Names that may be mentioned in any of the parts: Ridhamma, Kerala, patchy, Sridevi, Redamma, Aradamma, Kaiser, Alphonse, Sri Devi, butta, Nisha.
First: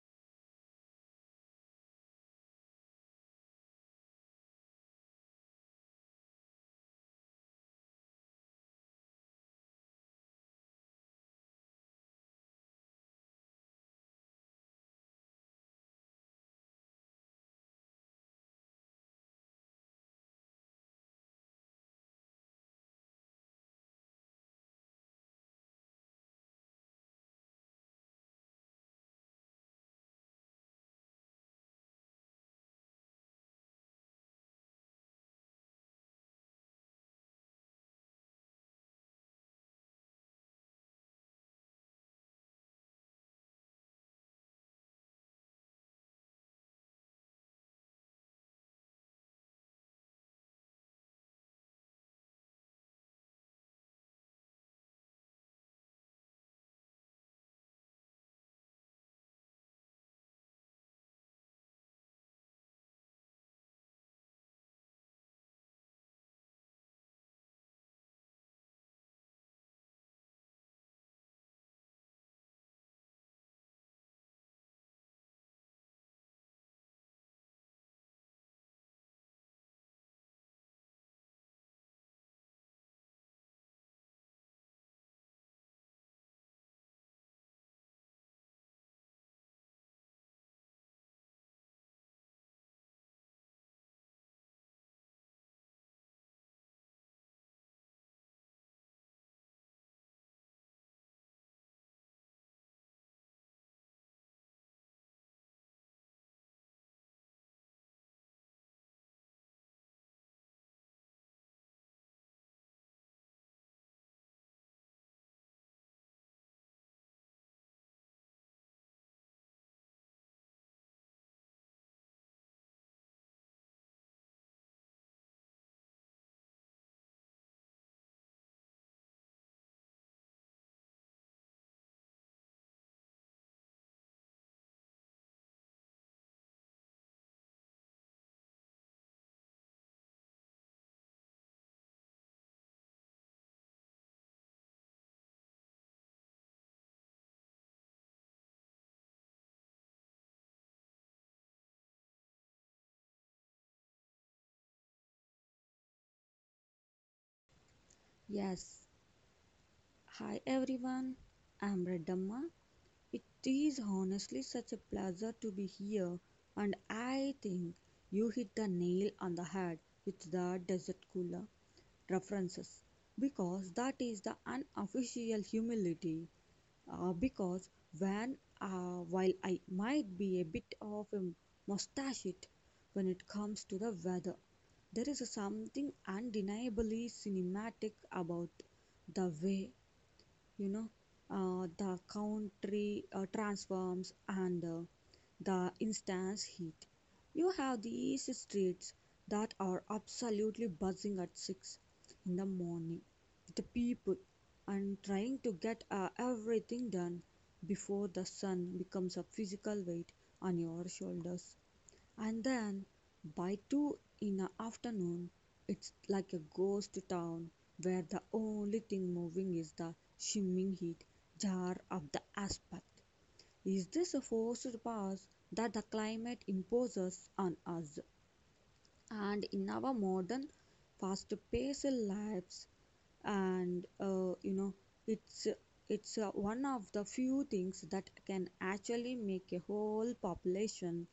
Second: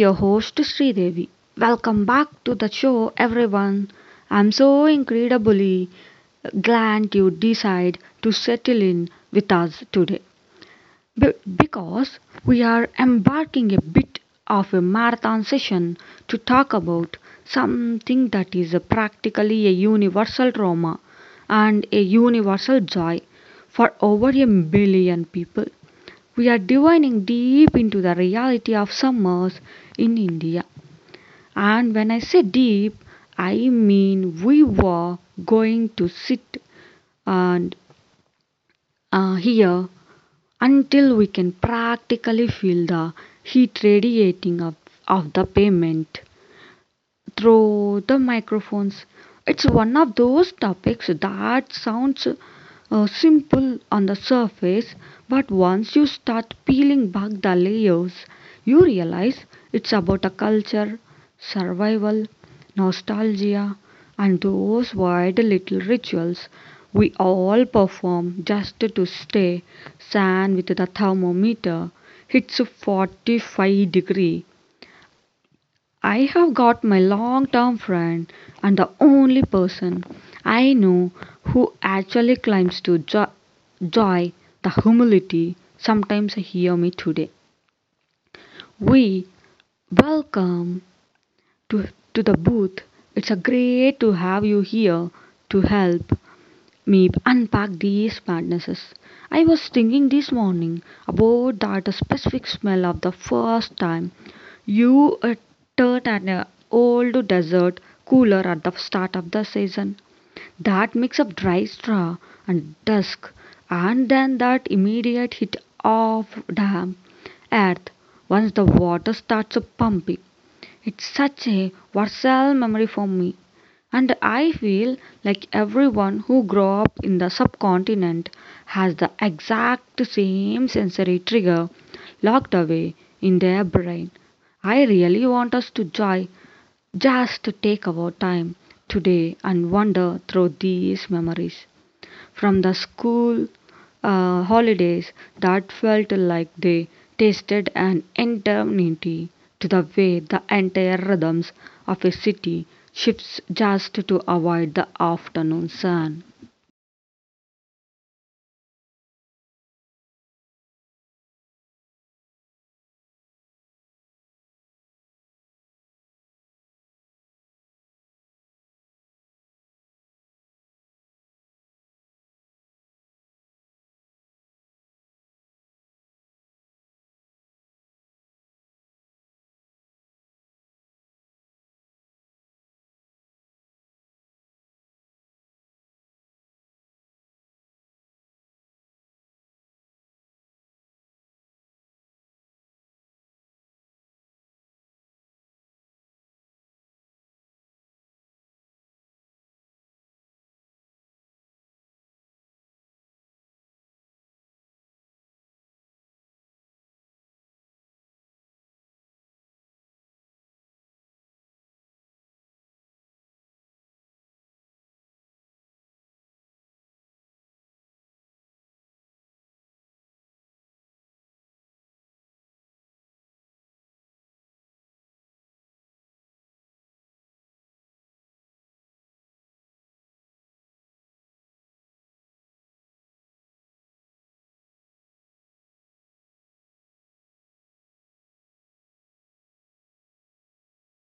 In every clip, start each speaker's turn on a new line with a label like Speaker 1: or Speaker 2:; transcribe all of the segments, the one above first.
Speaker 1: your host Sri Devi. Welcome back to the show everyone. I'm so incredibly glad you decide to settle in with us today Be- because we are embarking a bit of a marathon session to talk about something that is practically a universal trauma and a universal joy for over a billion people we are divining deep into the reality of summers in India. And when I say deep, I mean we were going to sit and here until we can practically feel the heat radiating of the pavement through the microphones. It's one of those topics that sounds simple on the surface, but once you start peeling back the layers, you realize it's about a culture, survival, nostalgia, and those weird little rituals we all perform just to stay sane with the thermometer. It's 45 degree. I have got my long term friend and the only person I know who actually climbs to joy, the humility. Sometimes I hear me today. We welcome to, to the booth. It's a great to have you here to help Meep, unpack these madnesses. I was thinking this morning about that specific smell of the first time you turned an old desert cooler at the start of the season. That mix of dry straw and dusk, and then that immediate hit of damp earth once the water starts pumping. It's such a versatile memory for me. And I feel like everyone who grew up in the subcontinent has the exact same sensory trigger locked away in their brain. I really want us to joy just to take our time today and wander through these memories from the school holidays that felt like they tasted an eternity to the way the entire rhythms of a city shifts just to avoid the afternoon sun.
Speaker 2: Yes, hi everyone. I'm Redamma. It is honestly such a pleasure to be here, and I think you hit the nail on the head with the desert cooler references because that is the unofficial humility. Because when while I might be a bit of a mustache it, when it comes to the weather, there is something undeniably cinematic about the way you know the country transforms and the instance heat. You have these streets that are absolutely buzzing at 6 in the morning with the people and trying to get everything done before the sun becomes a physical weight on your shoulders. And then by 2 in the afternoon, it's like a ghost town where the only thing moving is the shimmering heat jar of the asphalt. Is this a forced pass that the climate imposes on us? And in our modern fast paced lives, and it's it's one of the few things that can actually make a whole population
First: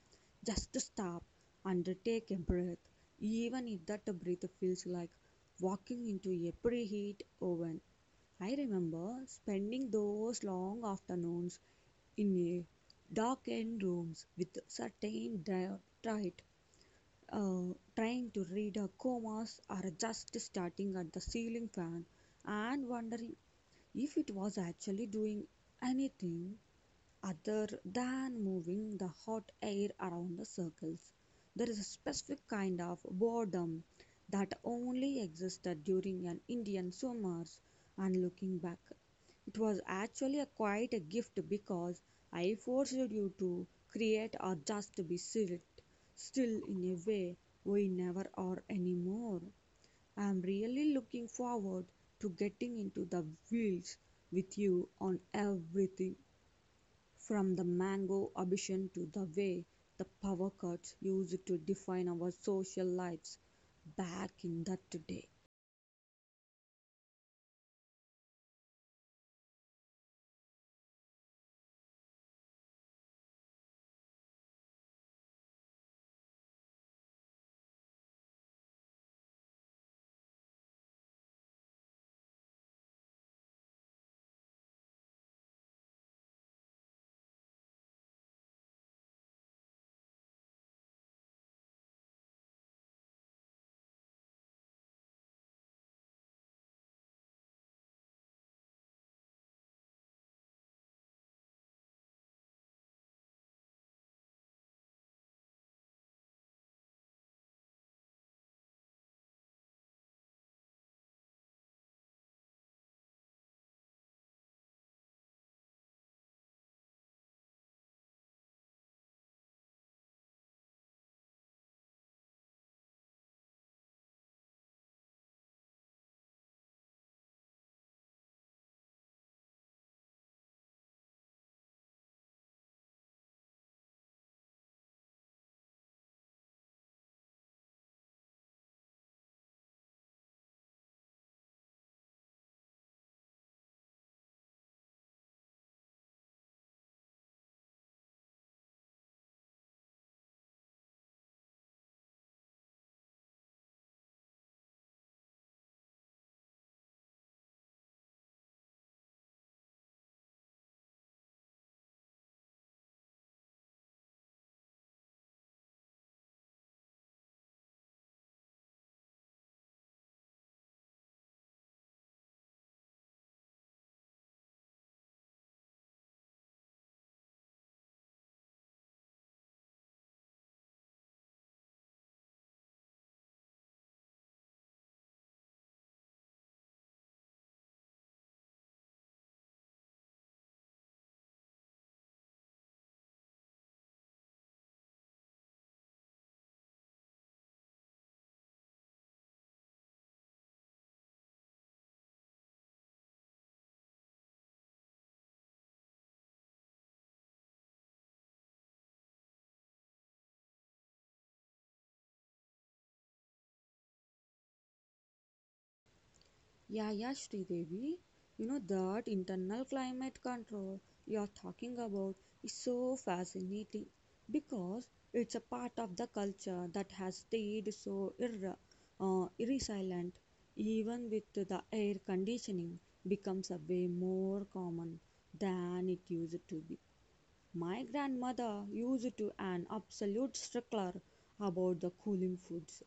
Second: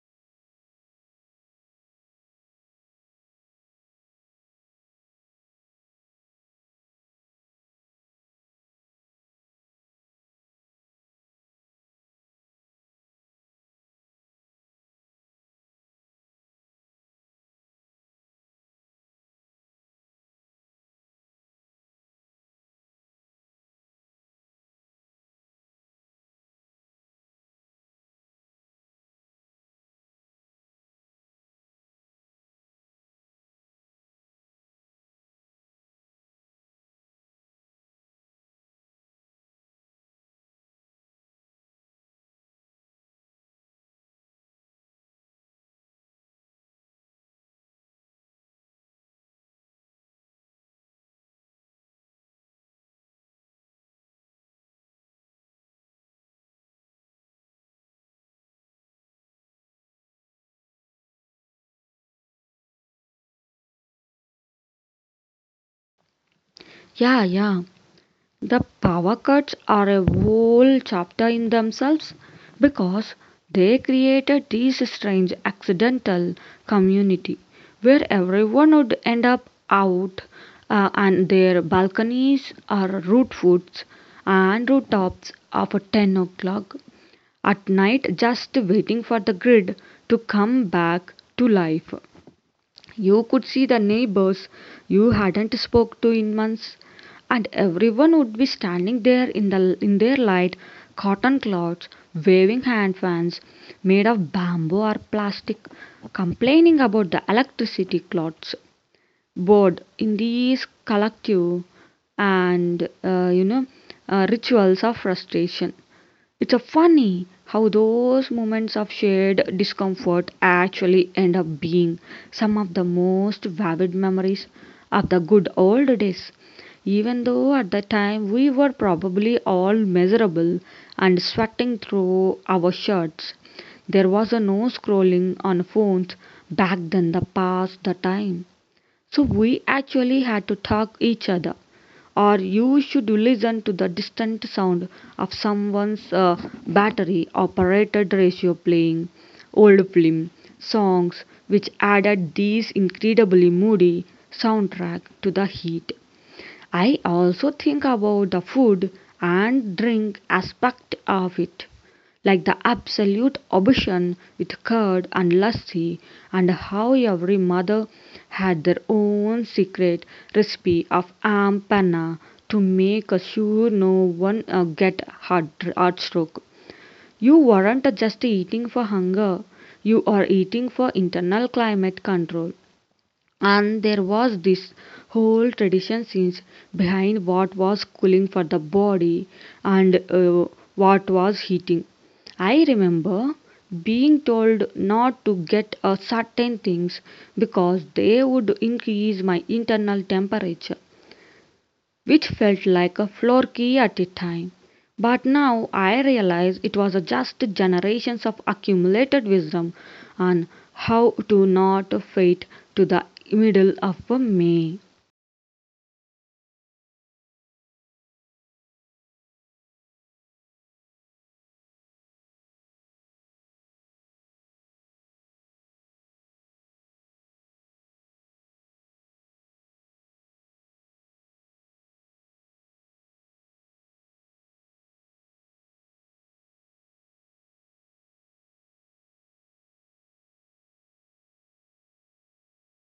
Speaker 2: just to stop and take a breath, even if that breath feels like walking into a preheat oven. I remember spending those long afternoons in a darkened rooms with certain diet, trying to read a commas or just starting at the ceiling fan and wondering if it was actually doing anything. Other than moving the hot air around the circles, there is a specific kind of boredom that only existed during an Indian summers, and looking back, it was actually a quite a gift because I forced you to create or just to be sit still in a way we never are anymore. I am really looking forward to getting into the wheels with you on everything, from the Mango ambition to the way the power cuts used to define our social lives back in that day.
Speaker 1: Yeah, yeah. The power cuts are a whole chapter in themselves because they created this strange accidental community where everyone would end up out on their balconies or rooftops after 10 o'clock at night just waiting for the grid to come back to life. You could see the neighbors you hadn't spoke to in months, and everyone would be standing there in their light cotton cloths, waving hand fans made of bamboo or plastic, complaining about the electricity clots. Bored in these collective and rituals of frustration. It's a funny how those moments of shared discomfort actually end up being some of the most vivid memories of the good old days. Even though at the time we were probably all miserable and sweating through our shirts, there was a no scrolling on phones back then the past the time so we actually had to talk each other. Or you should listen to the distant sound of someone's battery operated ratio playing, old film, songs which added these incredibly moody soundtrack to the heat. I also think about the food and drink aspect of it, like the absolute obsession with curd and lassi, and how every mother had their own secret recipe of aam panna to make sure no one get heart stroke. You weren't just eating for hunger; you are eating for internal climate control. And there was this whole tradition since behind what was cooling for the body and what was heating. I remember being told not to get certain things because they would increase my internal temperature which felt like a floor key at the time. But now I realize it was just generations of accumulated wisdom on how to not fade to the middle of May.
Speaker 2: Yeah, yeah, Sridevi. You know that internal climate control you're talking about is so fascinating because it's a part of the culture that has stayed so irresilient even with the air conditioning becomes a way more common than it used to be. My grandmother used to an absolute stickler about the cooling foods.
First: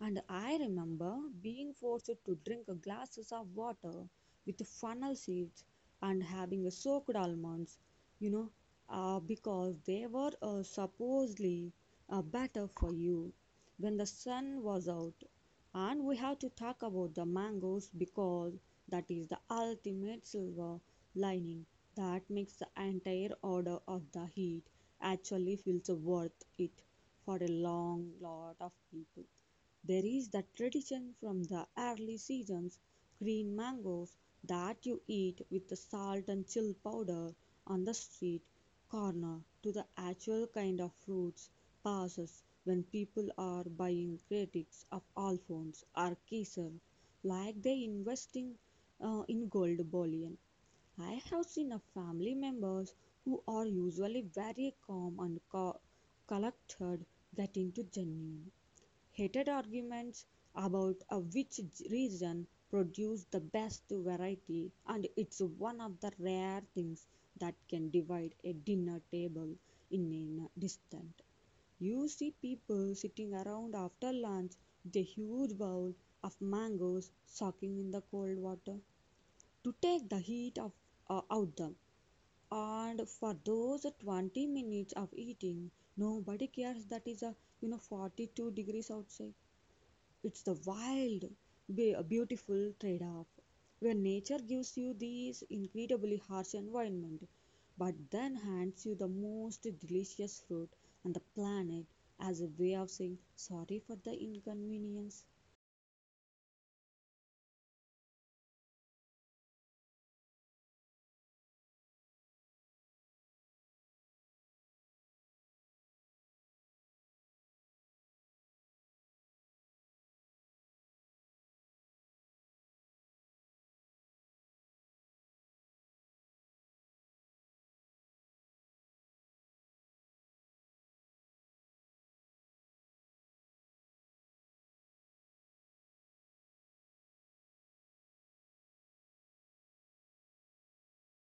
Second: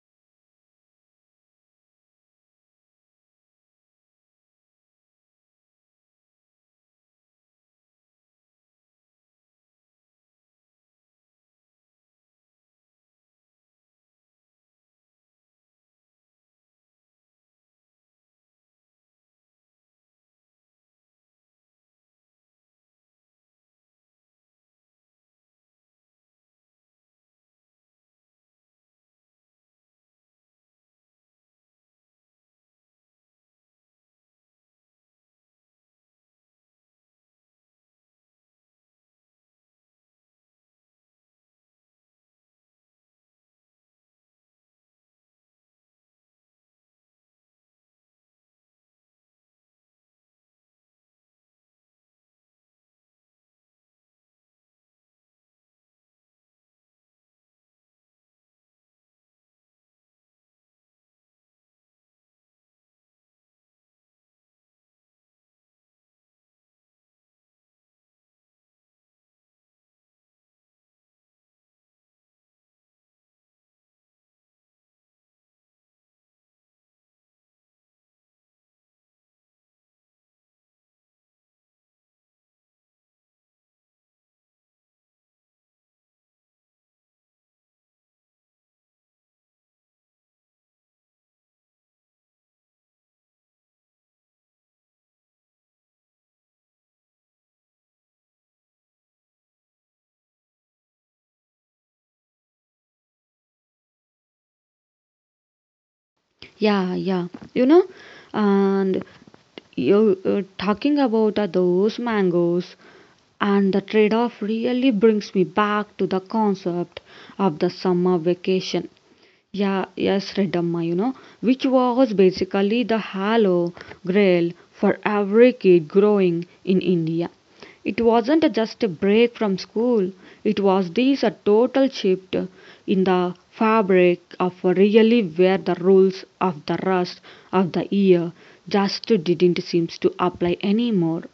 Speaker 2: And I remember being forced to drink glasses of water with funnel seeds and having soaked almonds, you know, because they were supposedly better for you when the sun was out. And we have to talk about the mangoes because that is the ultimate silver lining that makes the entire order of the heat actually feels worth it for a long lot of people. There is that tradition from the early seasons green mangoes that you eat with the salt and chill powder on the street corner to the actual kind of fruits passes when people are buying critics of Alphonse or Kaiser like they investing in gold bullion. I have seen a family members who are usually very calm and collected get into genuine heated arguments about which region produced the best variety, and it's one of the rare things that can divide a dinner table in a distant. You see people sitting around after lunch with a huge bowl of mangoes soaking in the cold water to take the heat of, out them. And for those 20 minutes of eating, nobody cares that is a 42 degrees outside. It's the wild, beautiful trade off where nature gives you this incredibly harsh environment, but then hands you the most delicious fruit on the planet as a way of saying sorry for the inconvenience.
Speaker 1: Yeah, yeah, you know, and you talking about those mangoes and the trade off really brings me back to the concept of the summer vacation. Yeah, yes, Redamma, you know, which was basically the halo grail for every kid growing in India. It wasn't just a break from school, it was this a total shift in the fabric of really where the rules of the rest of the year just didn't seem to apply anymore.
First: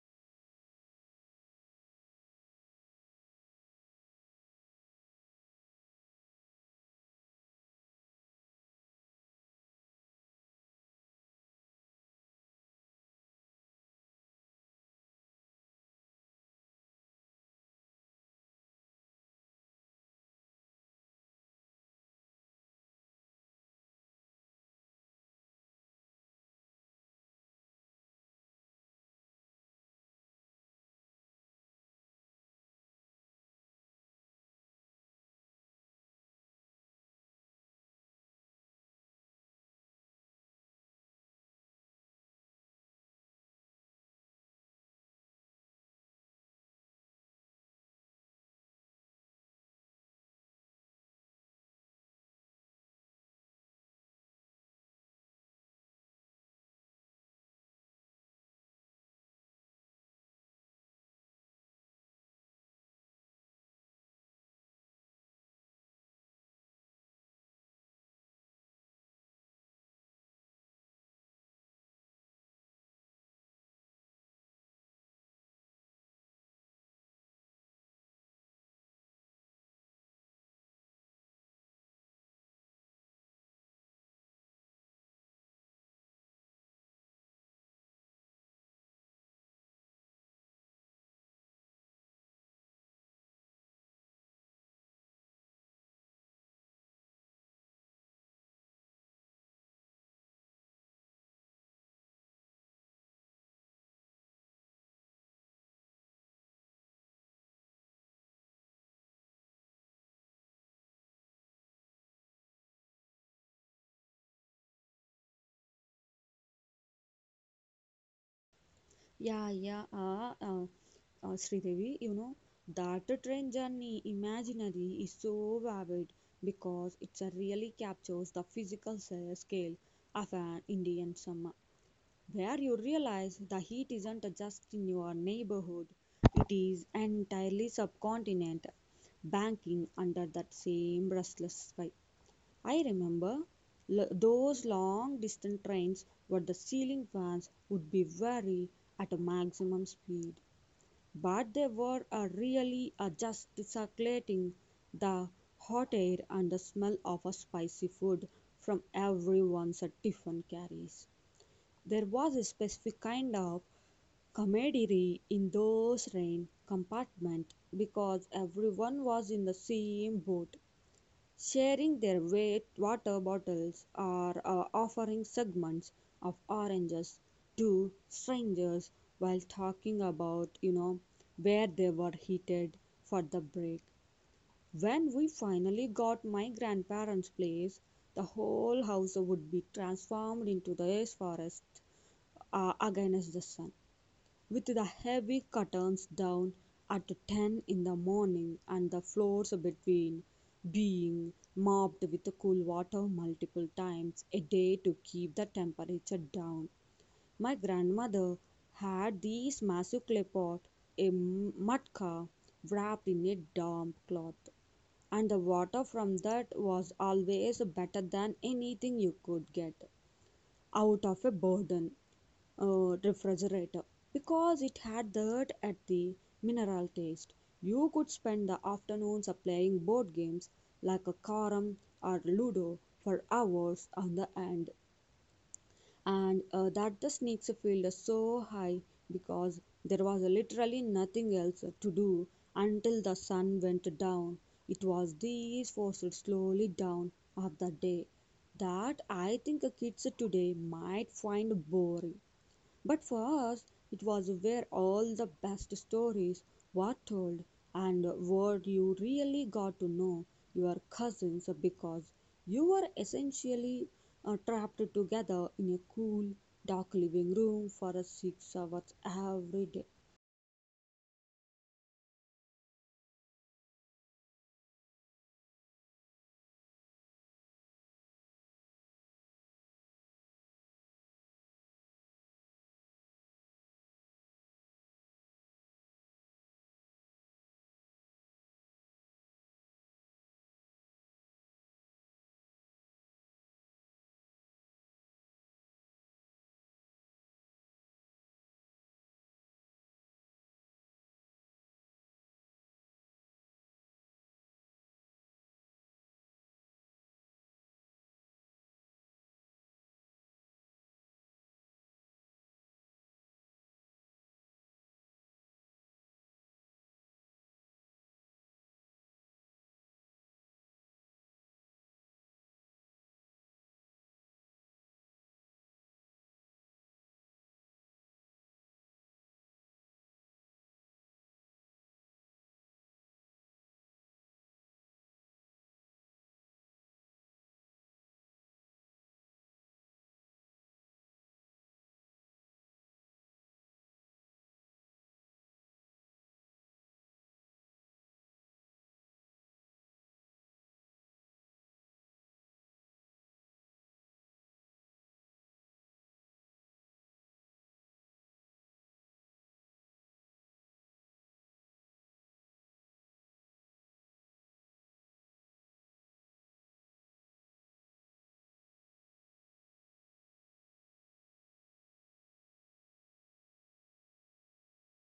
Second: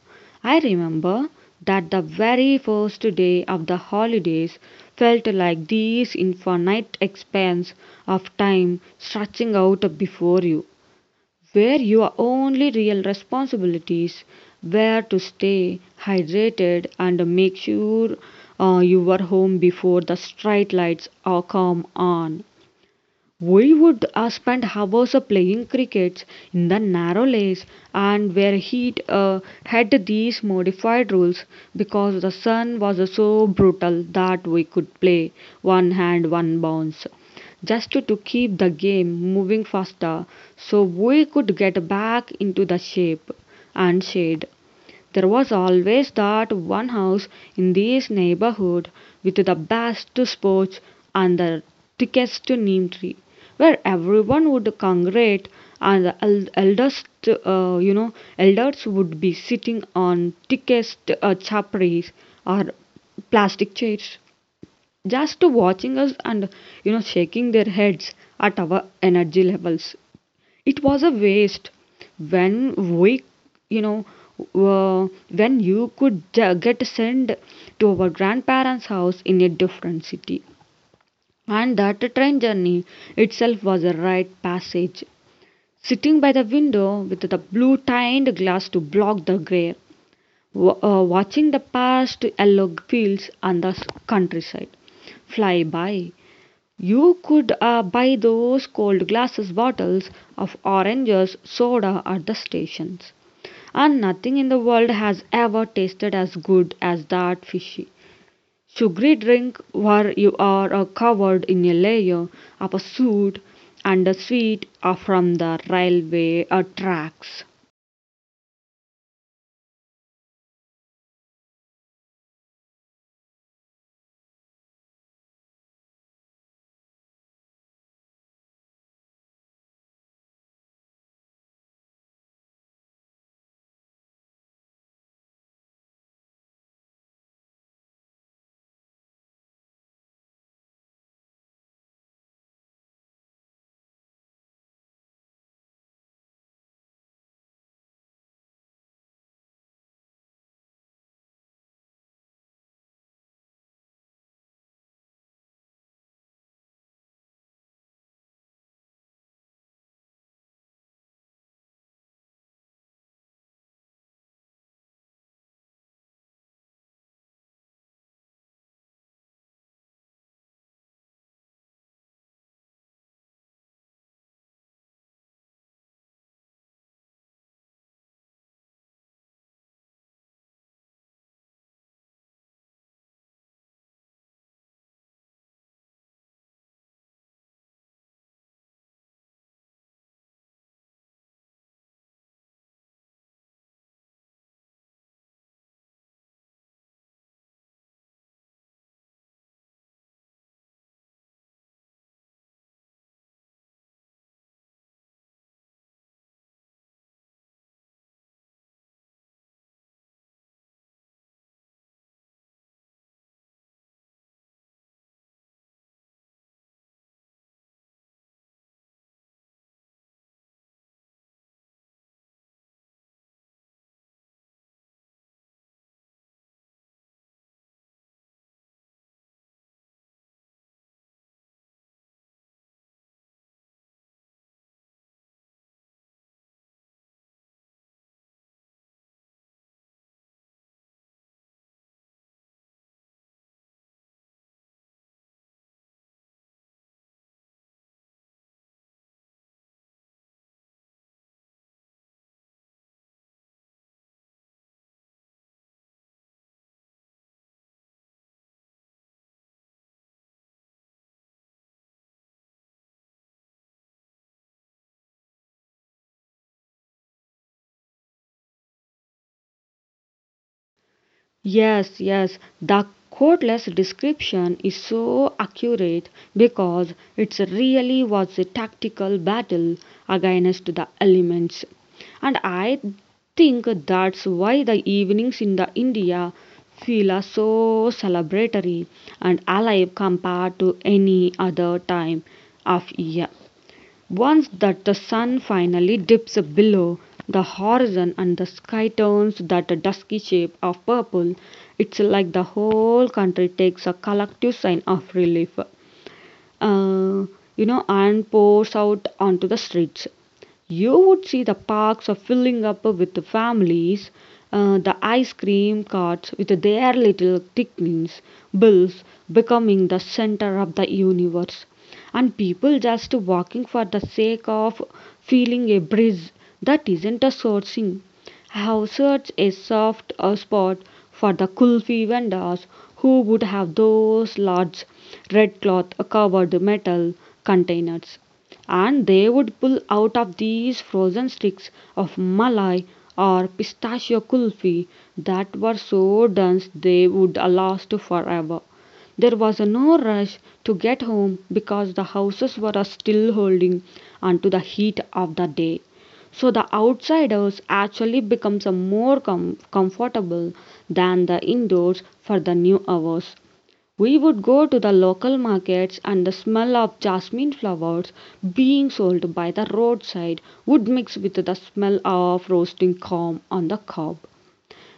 Speaker 1: I remember that the very first day of the holidays felt like this infinite expanse of time stretching out before you, where your only real responsibilities were to stay hydrated and make sure you were home before the street lights come on. We would spend hours playing cricket in the narrow lanes and where heat had these modified rules because the sun was so brutal that we could play one hand, one bounce just to keep the game moving faster so we could get back into the shape and shade. There was always that one house in this neighborhood with the best sports and the thickest neem tree, where everyone would congregate, and the elders, elders would be sitting on thickest chaparis or plastic chairs, just watching us and you know shaking their heads at our energy levels it was a waste when we you know uh, when you could get sent to our grandparents house in a different city and that train journey itself was a rite passage sitting by the window with the blue tinted glass to block the glare watching the past yellow fields and the countryside fly by. You could buy those cold glasses bottles of oranges soda at the stations. And nothing in the world has ever tasted as good as that fishy, sugary drink where you are covered in a layer of a suit and a sweet from the railway tracks.
Speaker 2: Yeah, yeah, Sridevi, that train journey imaginary is so vivid because it really captures the physical scale of an Indian summer, where you realize the heat isn't just in your neighborhood, it is entirely subcontinent banking under that same restless sky. I remember those long distance trains where the ceiling fans would be very at a maximum speed, but they were really just circulating the hot air and the smell of a spicy food from everyone's tiffin carries. There was a specific kind of camaraderie in those train compartments because everyone was in the same boat, sharing their wet water bottles or offering segments of oranges to strangers while talking about, where they were heated for the break. When we finally got my grandparents' place, the whole house would be transformed into this forest against the sun, with the heavy curtains down at 10 in the morning and the floors between being mopped with cool water multiple times a day to keep the temperature down. My grandmother had this massive clay pot, a matka wrapped in a damp cloth, and the water from that was always better than anything you could get out of a burden refrigerator because it had that at the mineral taste. You could spend the afternoons of playing board games like a carom or ludo for hours on the end, and that the snakes felt so high because there was literally nothing else to do until the sun went down. It was these forced slowly down of the day that I think kids today might find boring. But for us, it was where all the best stories were told, and where you really got to know your cousins because you were essentially trapped together in a cool, dark living room for 6 hours every day.
Speaker 1: Yes, yes. The codeless description is so accurate because it really was a tactical battle against the elements. And I think that's why the evenings in the India feel are so celebratory and alive compared to any other time of year. Once that the sun finally dips below the horizon and the sky turns that dusky shape of purple, it's like the whole country takes a collective sign of relief uh, you know, and pours out onto the streets. You would see the parks are filling up with the families, the ice cream carts with their little tickings, bills becoming the center of the universe, and people just walking for the sake of feeling a breeze that isn't a sourcing. I have searched a soft spot for the kulfi vendors who would have those large red cloth covered metal containers. And they would pull out of these frozen sticks of malai or pistachio kulfi that were so dense they would last forever. There was no rush to get home because the houses were still holding on to the heat of the day. So the outsiders actually becomes a more comfortable than the indoors for the new hours. We would go to the local markets and the smell of jasmine flowers being sold by the roadside would mix with the smell of roasting corn on the cob,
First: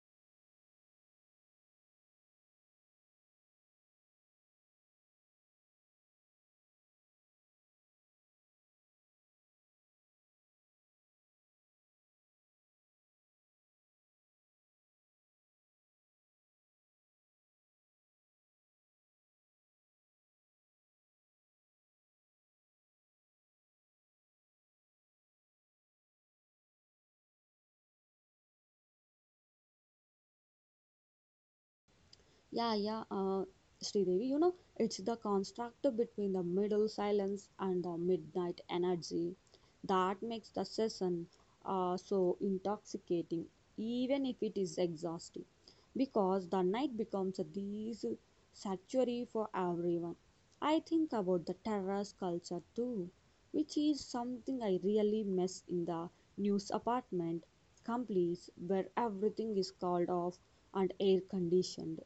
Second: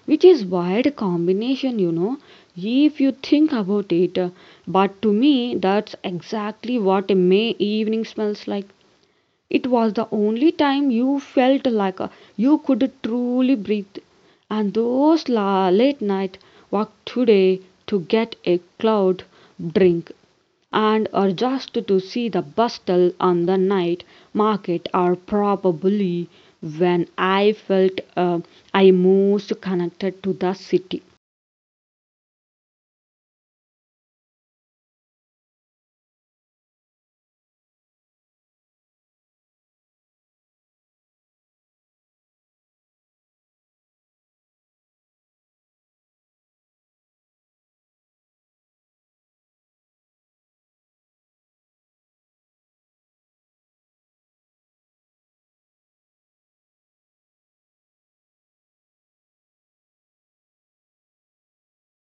Speaker 1: which is wild combination you know if you think about it, but to me that's exactly what a may evening smells like. It was the only time you felt like you could truly breathe. And those late night walk today to get a cold drink and or just to see the bustle on the night market are probably when I felt I most connected to the city.
Speaker 2: Yeah, yeah, Sridevi, it's the construct between the middle silence and the midnight energy that makes the session so intoxicating, even if it is exhausting, because the night becomes this sanctuary for everyone. I think about the terrace culture too, which is something I really miss in the news apartment complex where everything is called off and air conditioned.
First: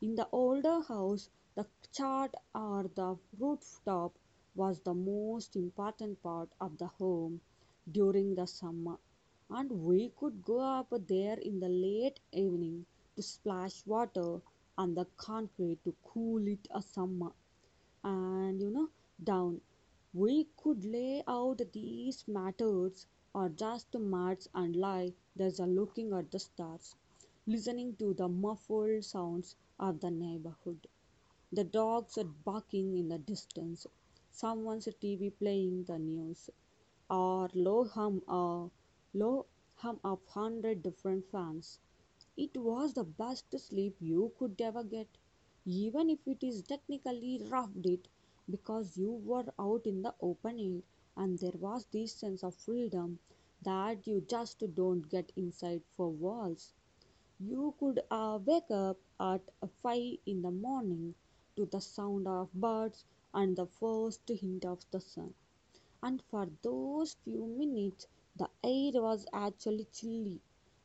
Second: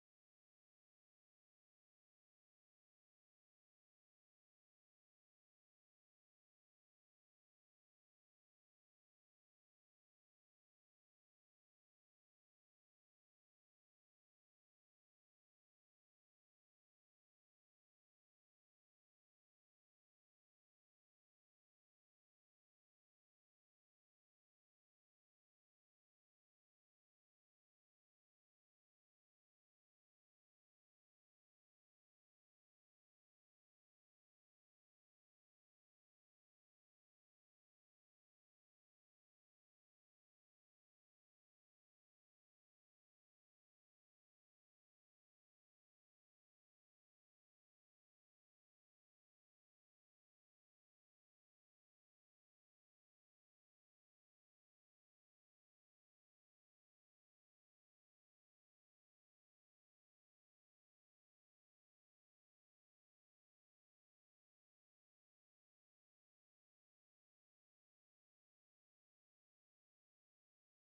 Speaker 2: In the older house, the chart or the rooftop was the most important part of the home during the summer, and we could go up there in the late evening to splash water on the concrete to cool it a summer and down. We could lay out these matters or just march and lie there's a looking at the stars, listening to the muffled sounds of the neighborhood. The dogs are barking in the distance. Someone's TV playing the news. Or low hum a low hum of 100 different fans. It was the best sleep you could ever get, even if it is technically roughed it, because you were out in the open air and there was this sense of freedom that you just don't get inside four walls. You could wake up at 5 in the morning to the sound of birds and the first hint of the sun. And for those few minutes, the air was actually chilly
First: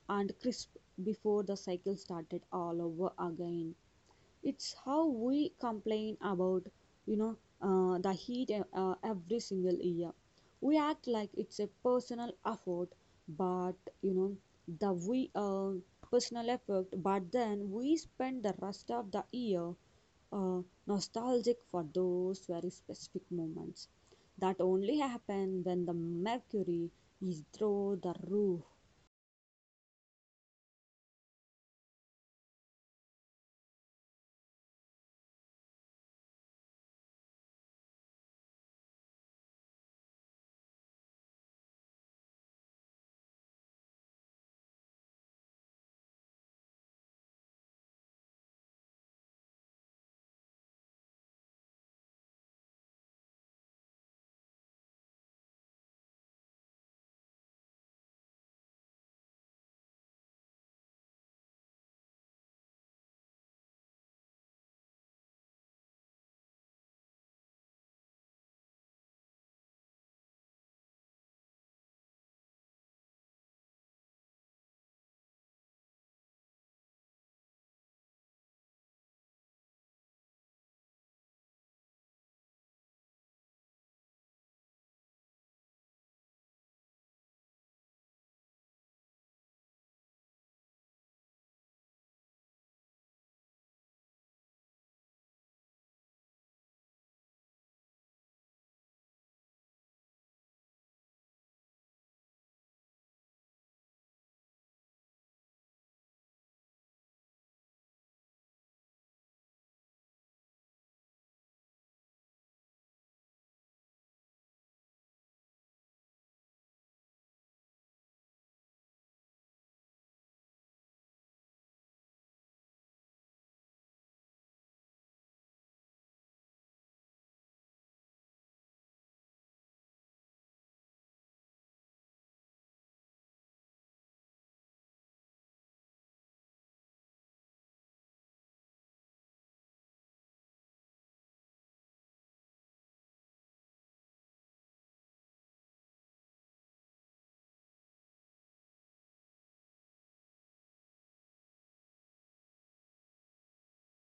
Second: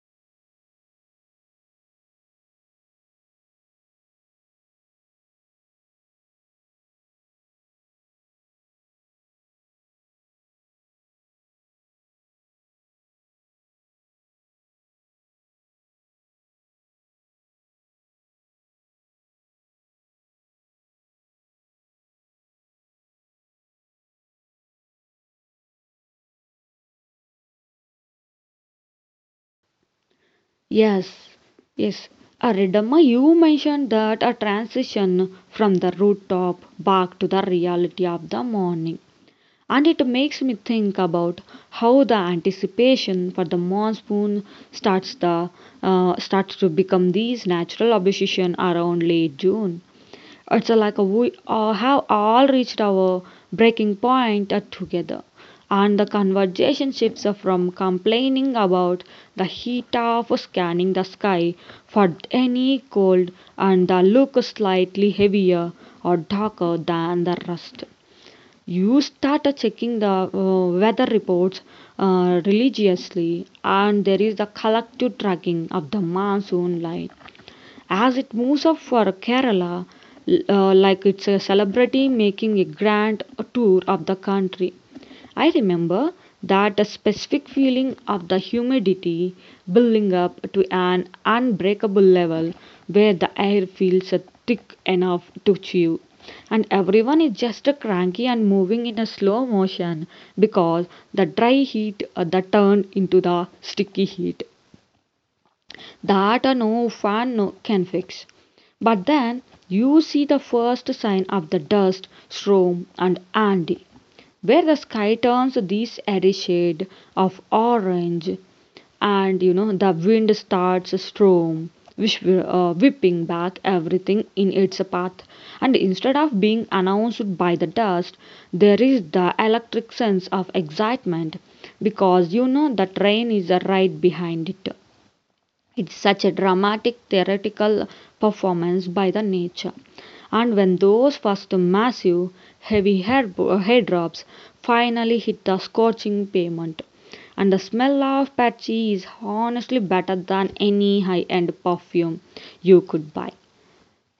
Speaker 2: and crisp before the cycle started all over again. It's how we complain about the heat every single year. We act like it's a personal effort, but you know the we personal effort, but then we spend the rest of the year uh, nostalgic for those very specific moments that only happen when the mercury is through the roof.
Speaker 1: Yes, yes. Ridhamma, you mentioned that a transition from the rooftop back to the reality of the morning. And it makes me think about how the anticipation for the monsoon starts the starts to become these natural obsession around late June. It's like we all have all reached our breaking point together. And the conversation shifts from complaining about the heat of scanning the sky for any cold and the look slightly heavier or darker than the rest. You start checking the weather reports religiously, and there is the collective tracking of the monsoon line as it moves up for Kerala, like it's a celebrity making a grand tour of the country. I remember that a specific feeling of the humidity building up to an unbreakable level where the air feels thick enough to chew. And everyone is just cranky and moving in a slow motion because the dry heat that turned into the sticky heat that no fan no, can fix. But then you see the first sign of the dust storm and Andy, where the sky turns this airy shade of orange, and you know the wind starts a storm, which will, whipping back everything in its path. And instead of being announced by the dust, there is the electric sense of excitement because you know the train is right behind it. It's such a dramatic theatrical performance by the nature. And when those first massive, heavy hair, drops finally hit the scorching pavement, and the smell of patchy is honestly better than any high end perfume you could buy.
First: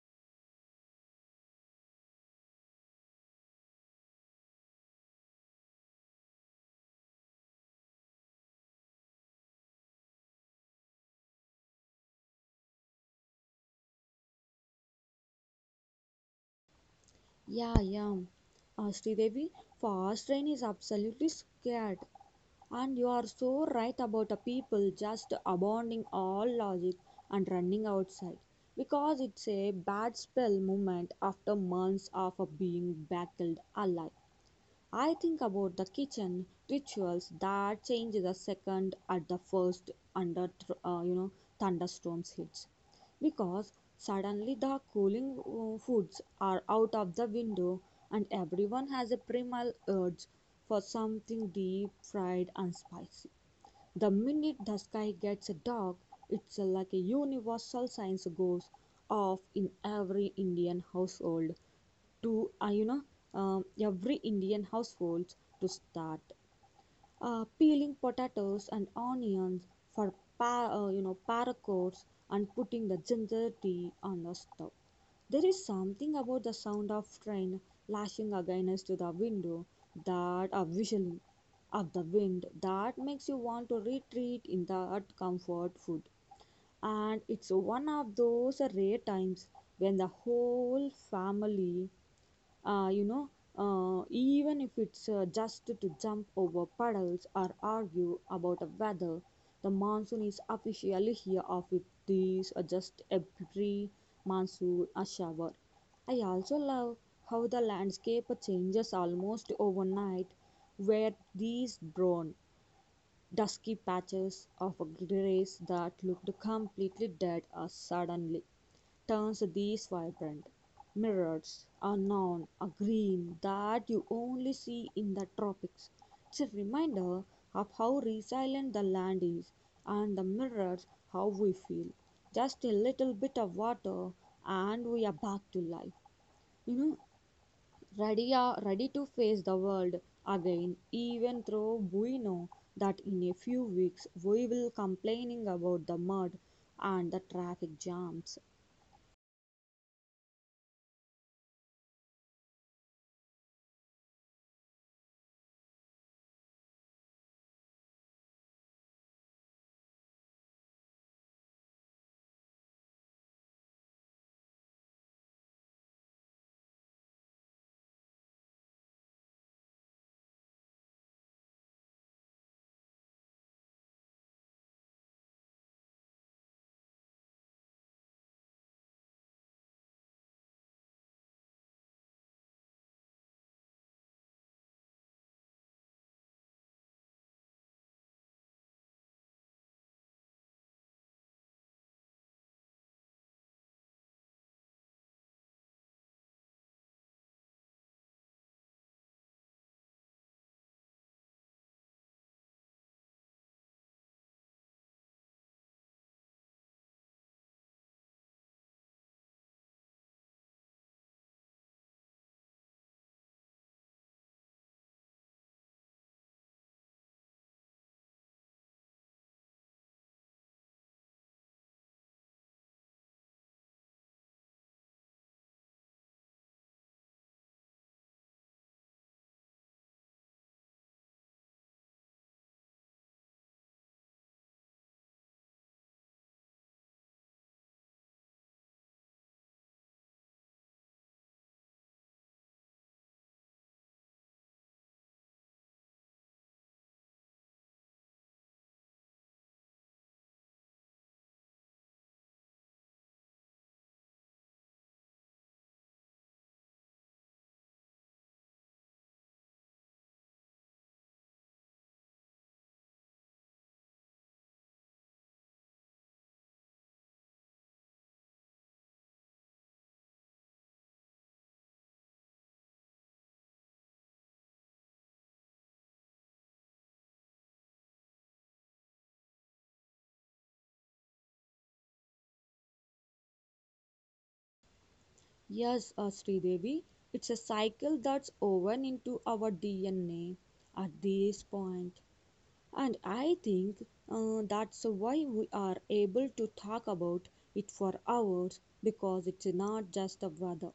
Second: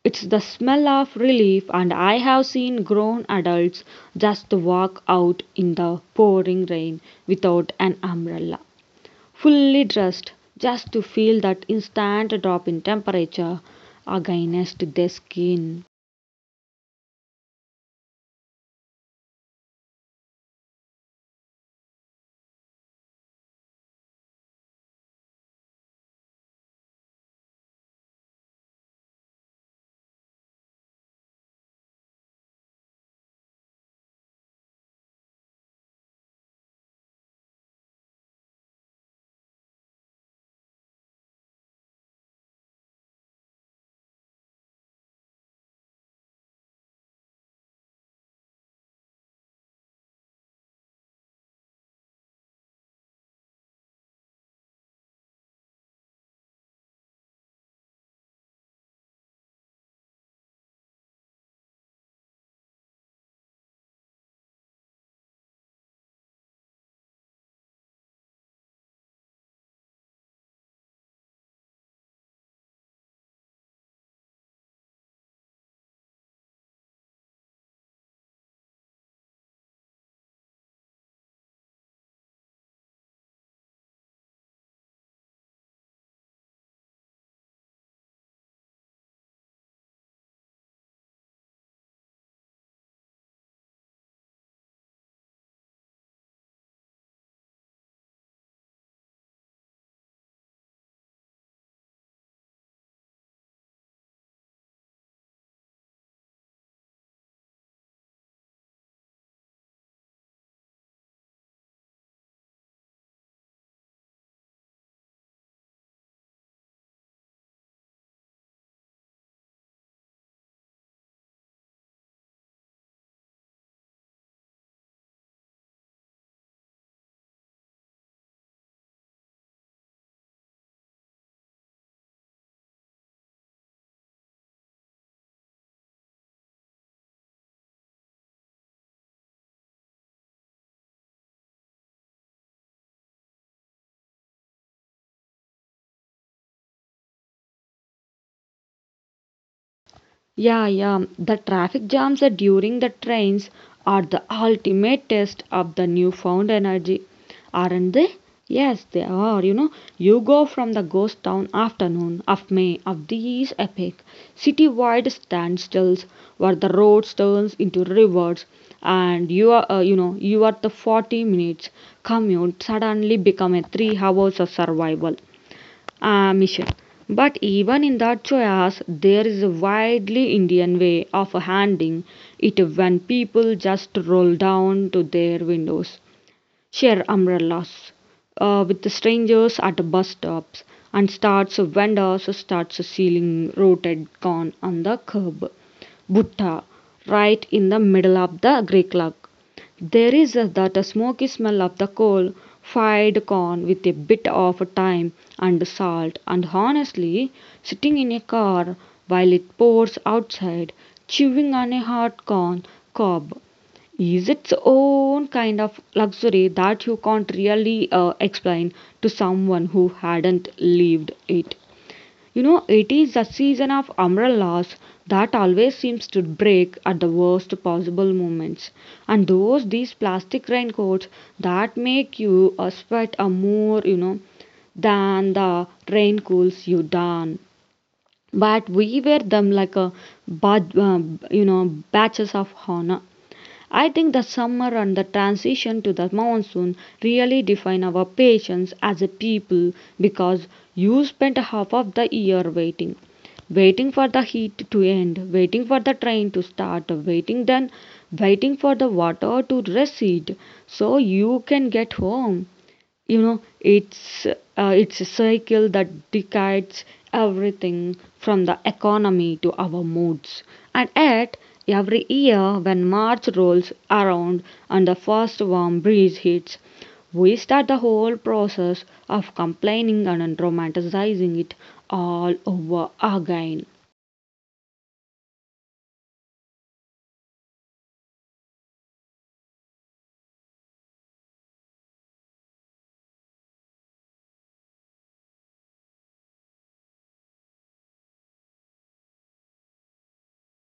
Speaker 1: It's the smell of relief, and I have seen grown adults just walk out in the pouring rain without an umbrella fully dressed just to feel that instant drop in temperature against their skin.
Speaker 2: Yeah, yeah, Sridevi, fast train is absolutely scared. And you are so right about the people just abandoning all logic and running outside because it's a bad spell moment after months of being battled alive. I think about the kitchen rituals that change the second at the first under thunderstorms hits because suddenly the cooling foods are out of the window and everyone has a primal urge for something deep fried and spicy. The minute the sky gets dark, it's like a universal science goes off in every Indian household to um, every Indian household start peeling potatoes and onions for paracots and putting the ginger tea on the stove. There is something about the sound of train lashing against the window that a whistling of the wind that makes you want to retreat in that comfort food. And it's one of those rare times when the whole family, uh, you know, even if it's just to jump over puddles or argue about the weather, the monsoon is officially here of it, these just a pre monsoon a shower. I also love how the landscape changes almost overnight, where these brown, dusky patches of grass that looked completely dead are suddenly turns these vibrant mirrors are known a green that you only see in the tropics. It's a reminder of how resilient the land is and the mirrors how we feel. Just a little bit of water and we are back to life. You know, Ready, are, ready to face the world again, even though we know that in a few weeks we will complaining about the mud and the traffic jams.
Speaker 1: Yeah, yeah. The traffic jams are during the trains are the ultimate test of the newfound energy, aren't they? Yes, they are. You know, you go from the ghost town afternoon of May of these epic citywide standstills where the roads turns into rivers, and you are, you are the 40 minutes commute suddenly become a 3 hours of survival mission. But even in that chaos, there is a widely Indian way of handing it when people just roll down to their windows share umbrellas with the strangers at the bus stops and starts vendors starts selling roasted corn on the curb. Butta, right in the middle of the grey cloud. There is a, that a smoky smell of the coal, fired corn with a bit of thyme and salt, and honestly, sitting in a car while it pours outside, chewing on a hot corn cob is its own kind of luxury that you can't really explain to someone who hadn't lived it. You know, it is a season of umbrellas that always seems to break at the worst possible moments. And those, these plastic raincoats that make you sweat a more, you know, than the rain cools you down. But we wear them like a bud, uh, you know, batches of honor. I think the summer and the transition to the monsoon really define our patience as a people because you spent half of the year waiting. Waiting for the heat to end, waiting for the train to start, waiting then waiting for the water to recede so you can get home. You know it's a cycle that decays everything from the economy to our moods, and yet every year when March rolls around and the first warm breeze hits, we start the whole process of complaining and romanticizing it all over again.
Speaker 2: Yes, Sridevi, it's a cycle that's woven into our DNA at this point. And I think that's why we are able to talk about it for hours because it's not just the weather.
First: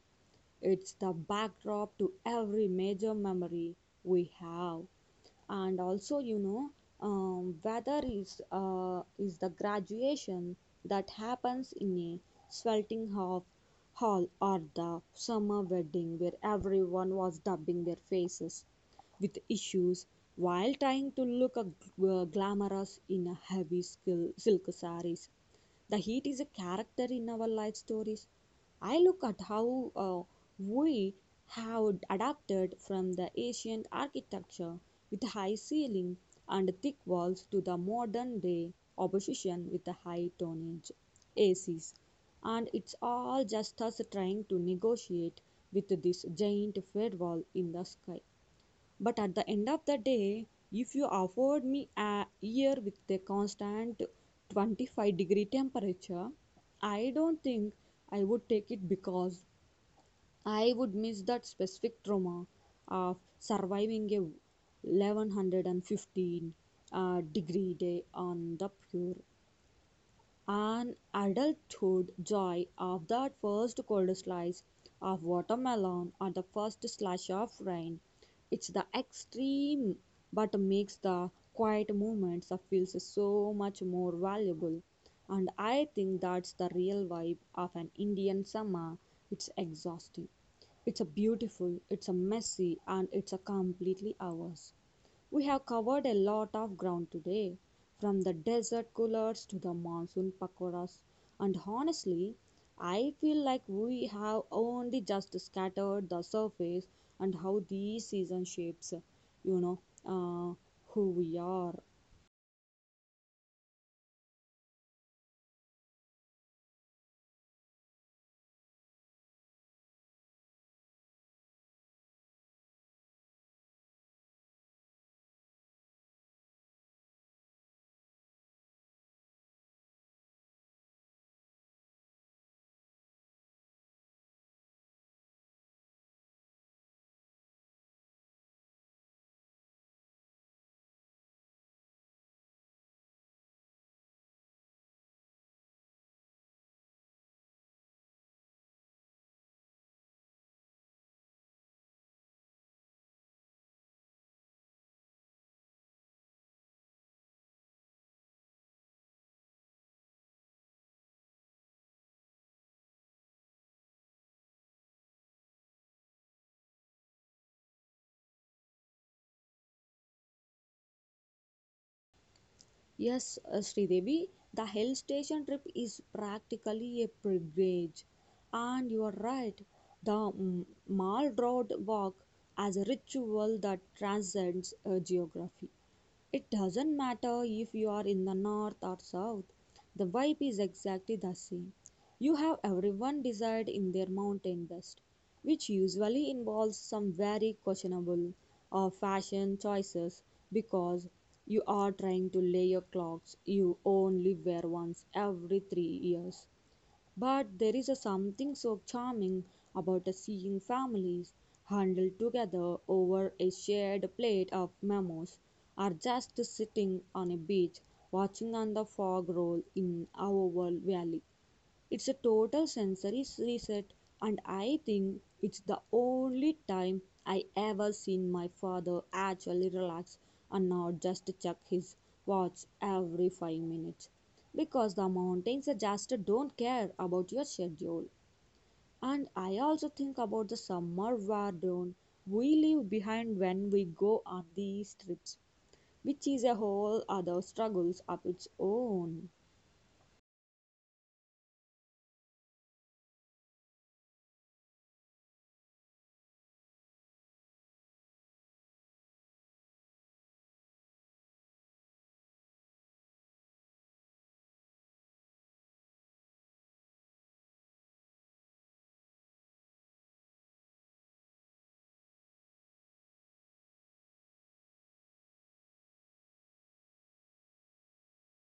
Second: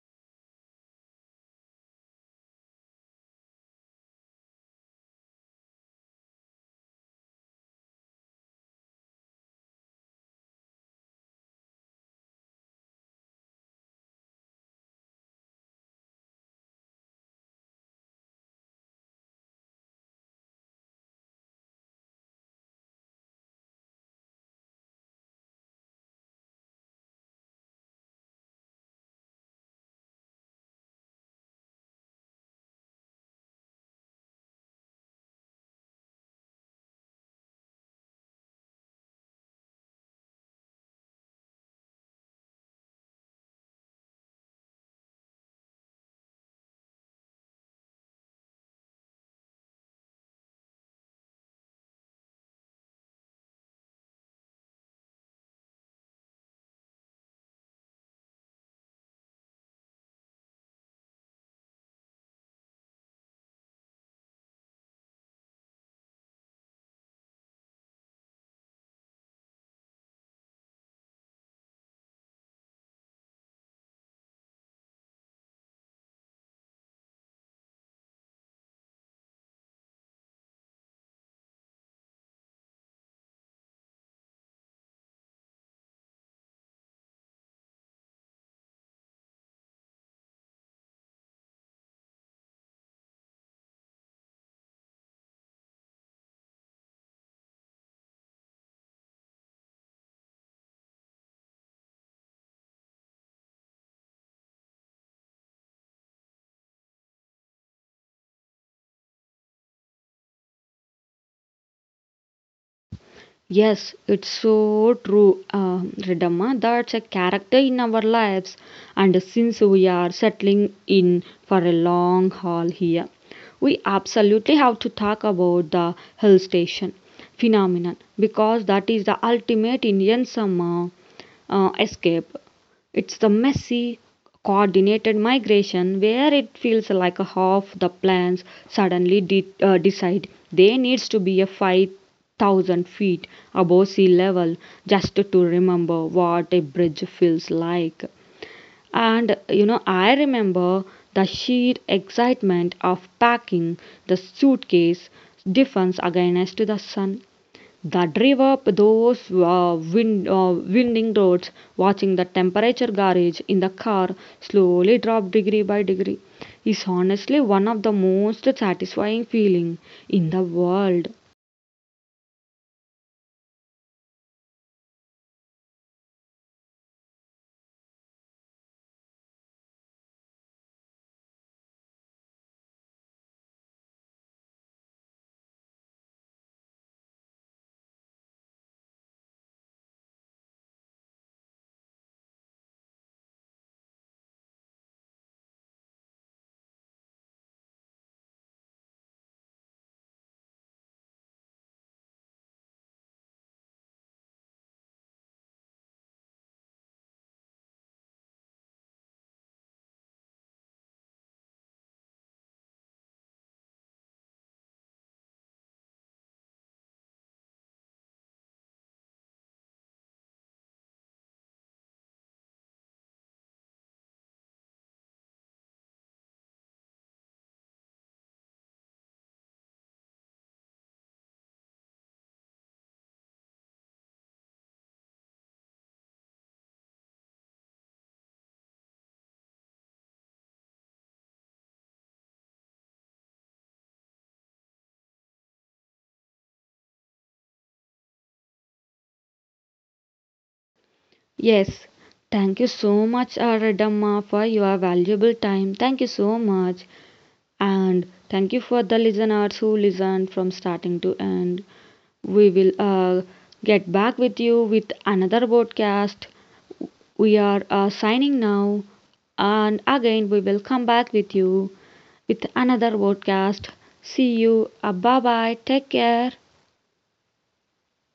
Speaker 2: It's the backdrop to every major memory we have. And also, weather is the graduation that happens in a sweltering hall, or the summer wedding where everyone was dubbing their faces with issues while trying to look a glamorous in a heavy skill, silk saris. The heat is a character in our life stories. I look at how we have adapted from the ancient architecture with high ceiling and thick walls to the modern day opposition with the high tonnage acs, and it's all just us trying to negotiate with this giant firewall in the sky. But at the end of the day, if you afford me a year with a constant 25-degree temperature, I don't think I would take it because I would miss that specific trauma of surviving a 1115 degree day on the pure an adulthood joy of that first cold slice of watermelon or the first slash of rain. It's the extreme, but makes the quiet moments of feels so much more valuable. And I think that's the real vibe of an Indian summer. It's exhausting. It's a beautiful, it's a messy, and it's a completely ours. We have covered a lot of ground today, from the desert coolers to the monsoon pakoras, and honestly, I feel like we have only just scattered the surface and how these season shapes, you know, uh, who we are.
Speaker 1: Yes, it's so true, Ridhamma. That's a character in our lives, and since we are settling in for a long haul here, we absolutely have to talk about the hill station phenomenon because that is the ultimate Indian summer escape. It's the messy, coordinated migration where it feels like half the plans suddenly decide there needs to be a fight thousand feet above sea level just to remember what a bridge feels like. And you know, I remember the sheer excitement of packing the suitcase defense against the sun. The drive up those winding roads, watching the temperature gauge in the car slowly drop degree by degree, is honestly one of the most satisfying feeling in the world.
Speaker 2: Yes, Sridevi, the hill station trip is practically a pilgrimage, and you are right. The Mall Road walk as a ritual that transcends geography. It doesn't matter if you are in the north or south, the vibe is exactly the same. You have everyone desired in their mountain best, which usually involves some very questionable or fashion choices because you are trying to layer your clothes you only wear once every 3 years. But there is a something so charming about a seeing families huddled together over a shared plate of momos, or just sitting on a beach watching on the fog roll in our oval valley. It's a total sensory reset, and I think it's the only time I ever seen my father actually relax and not just check his watch every 5 minutes. Because the mountains just don't care about your schedule. And I also think about the summer wardrobe we leave behind when we go on these trips, which is a whole other struggles of its own.
Speaker 1: Yes, thank you so much, Aradamma, for your valuable time. Thank you so much. And thank you for the listeners who listened from starting to end. We will get back with you with another podcast. We are signing now. And again, we will come back with you with another podcast. See you. Bye bye. Take care.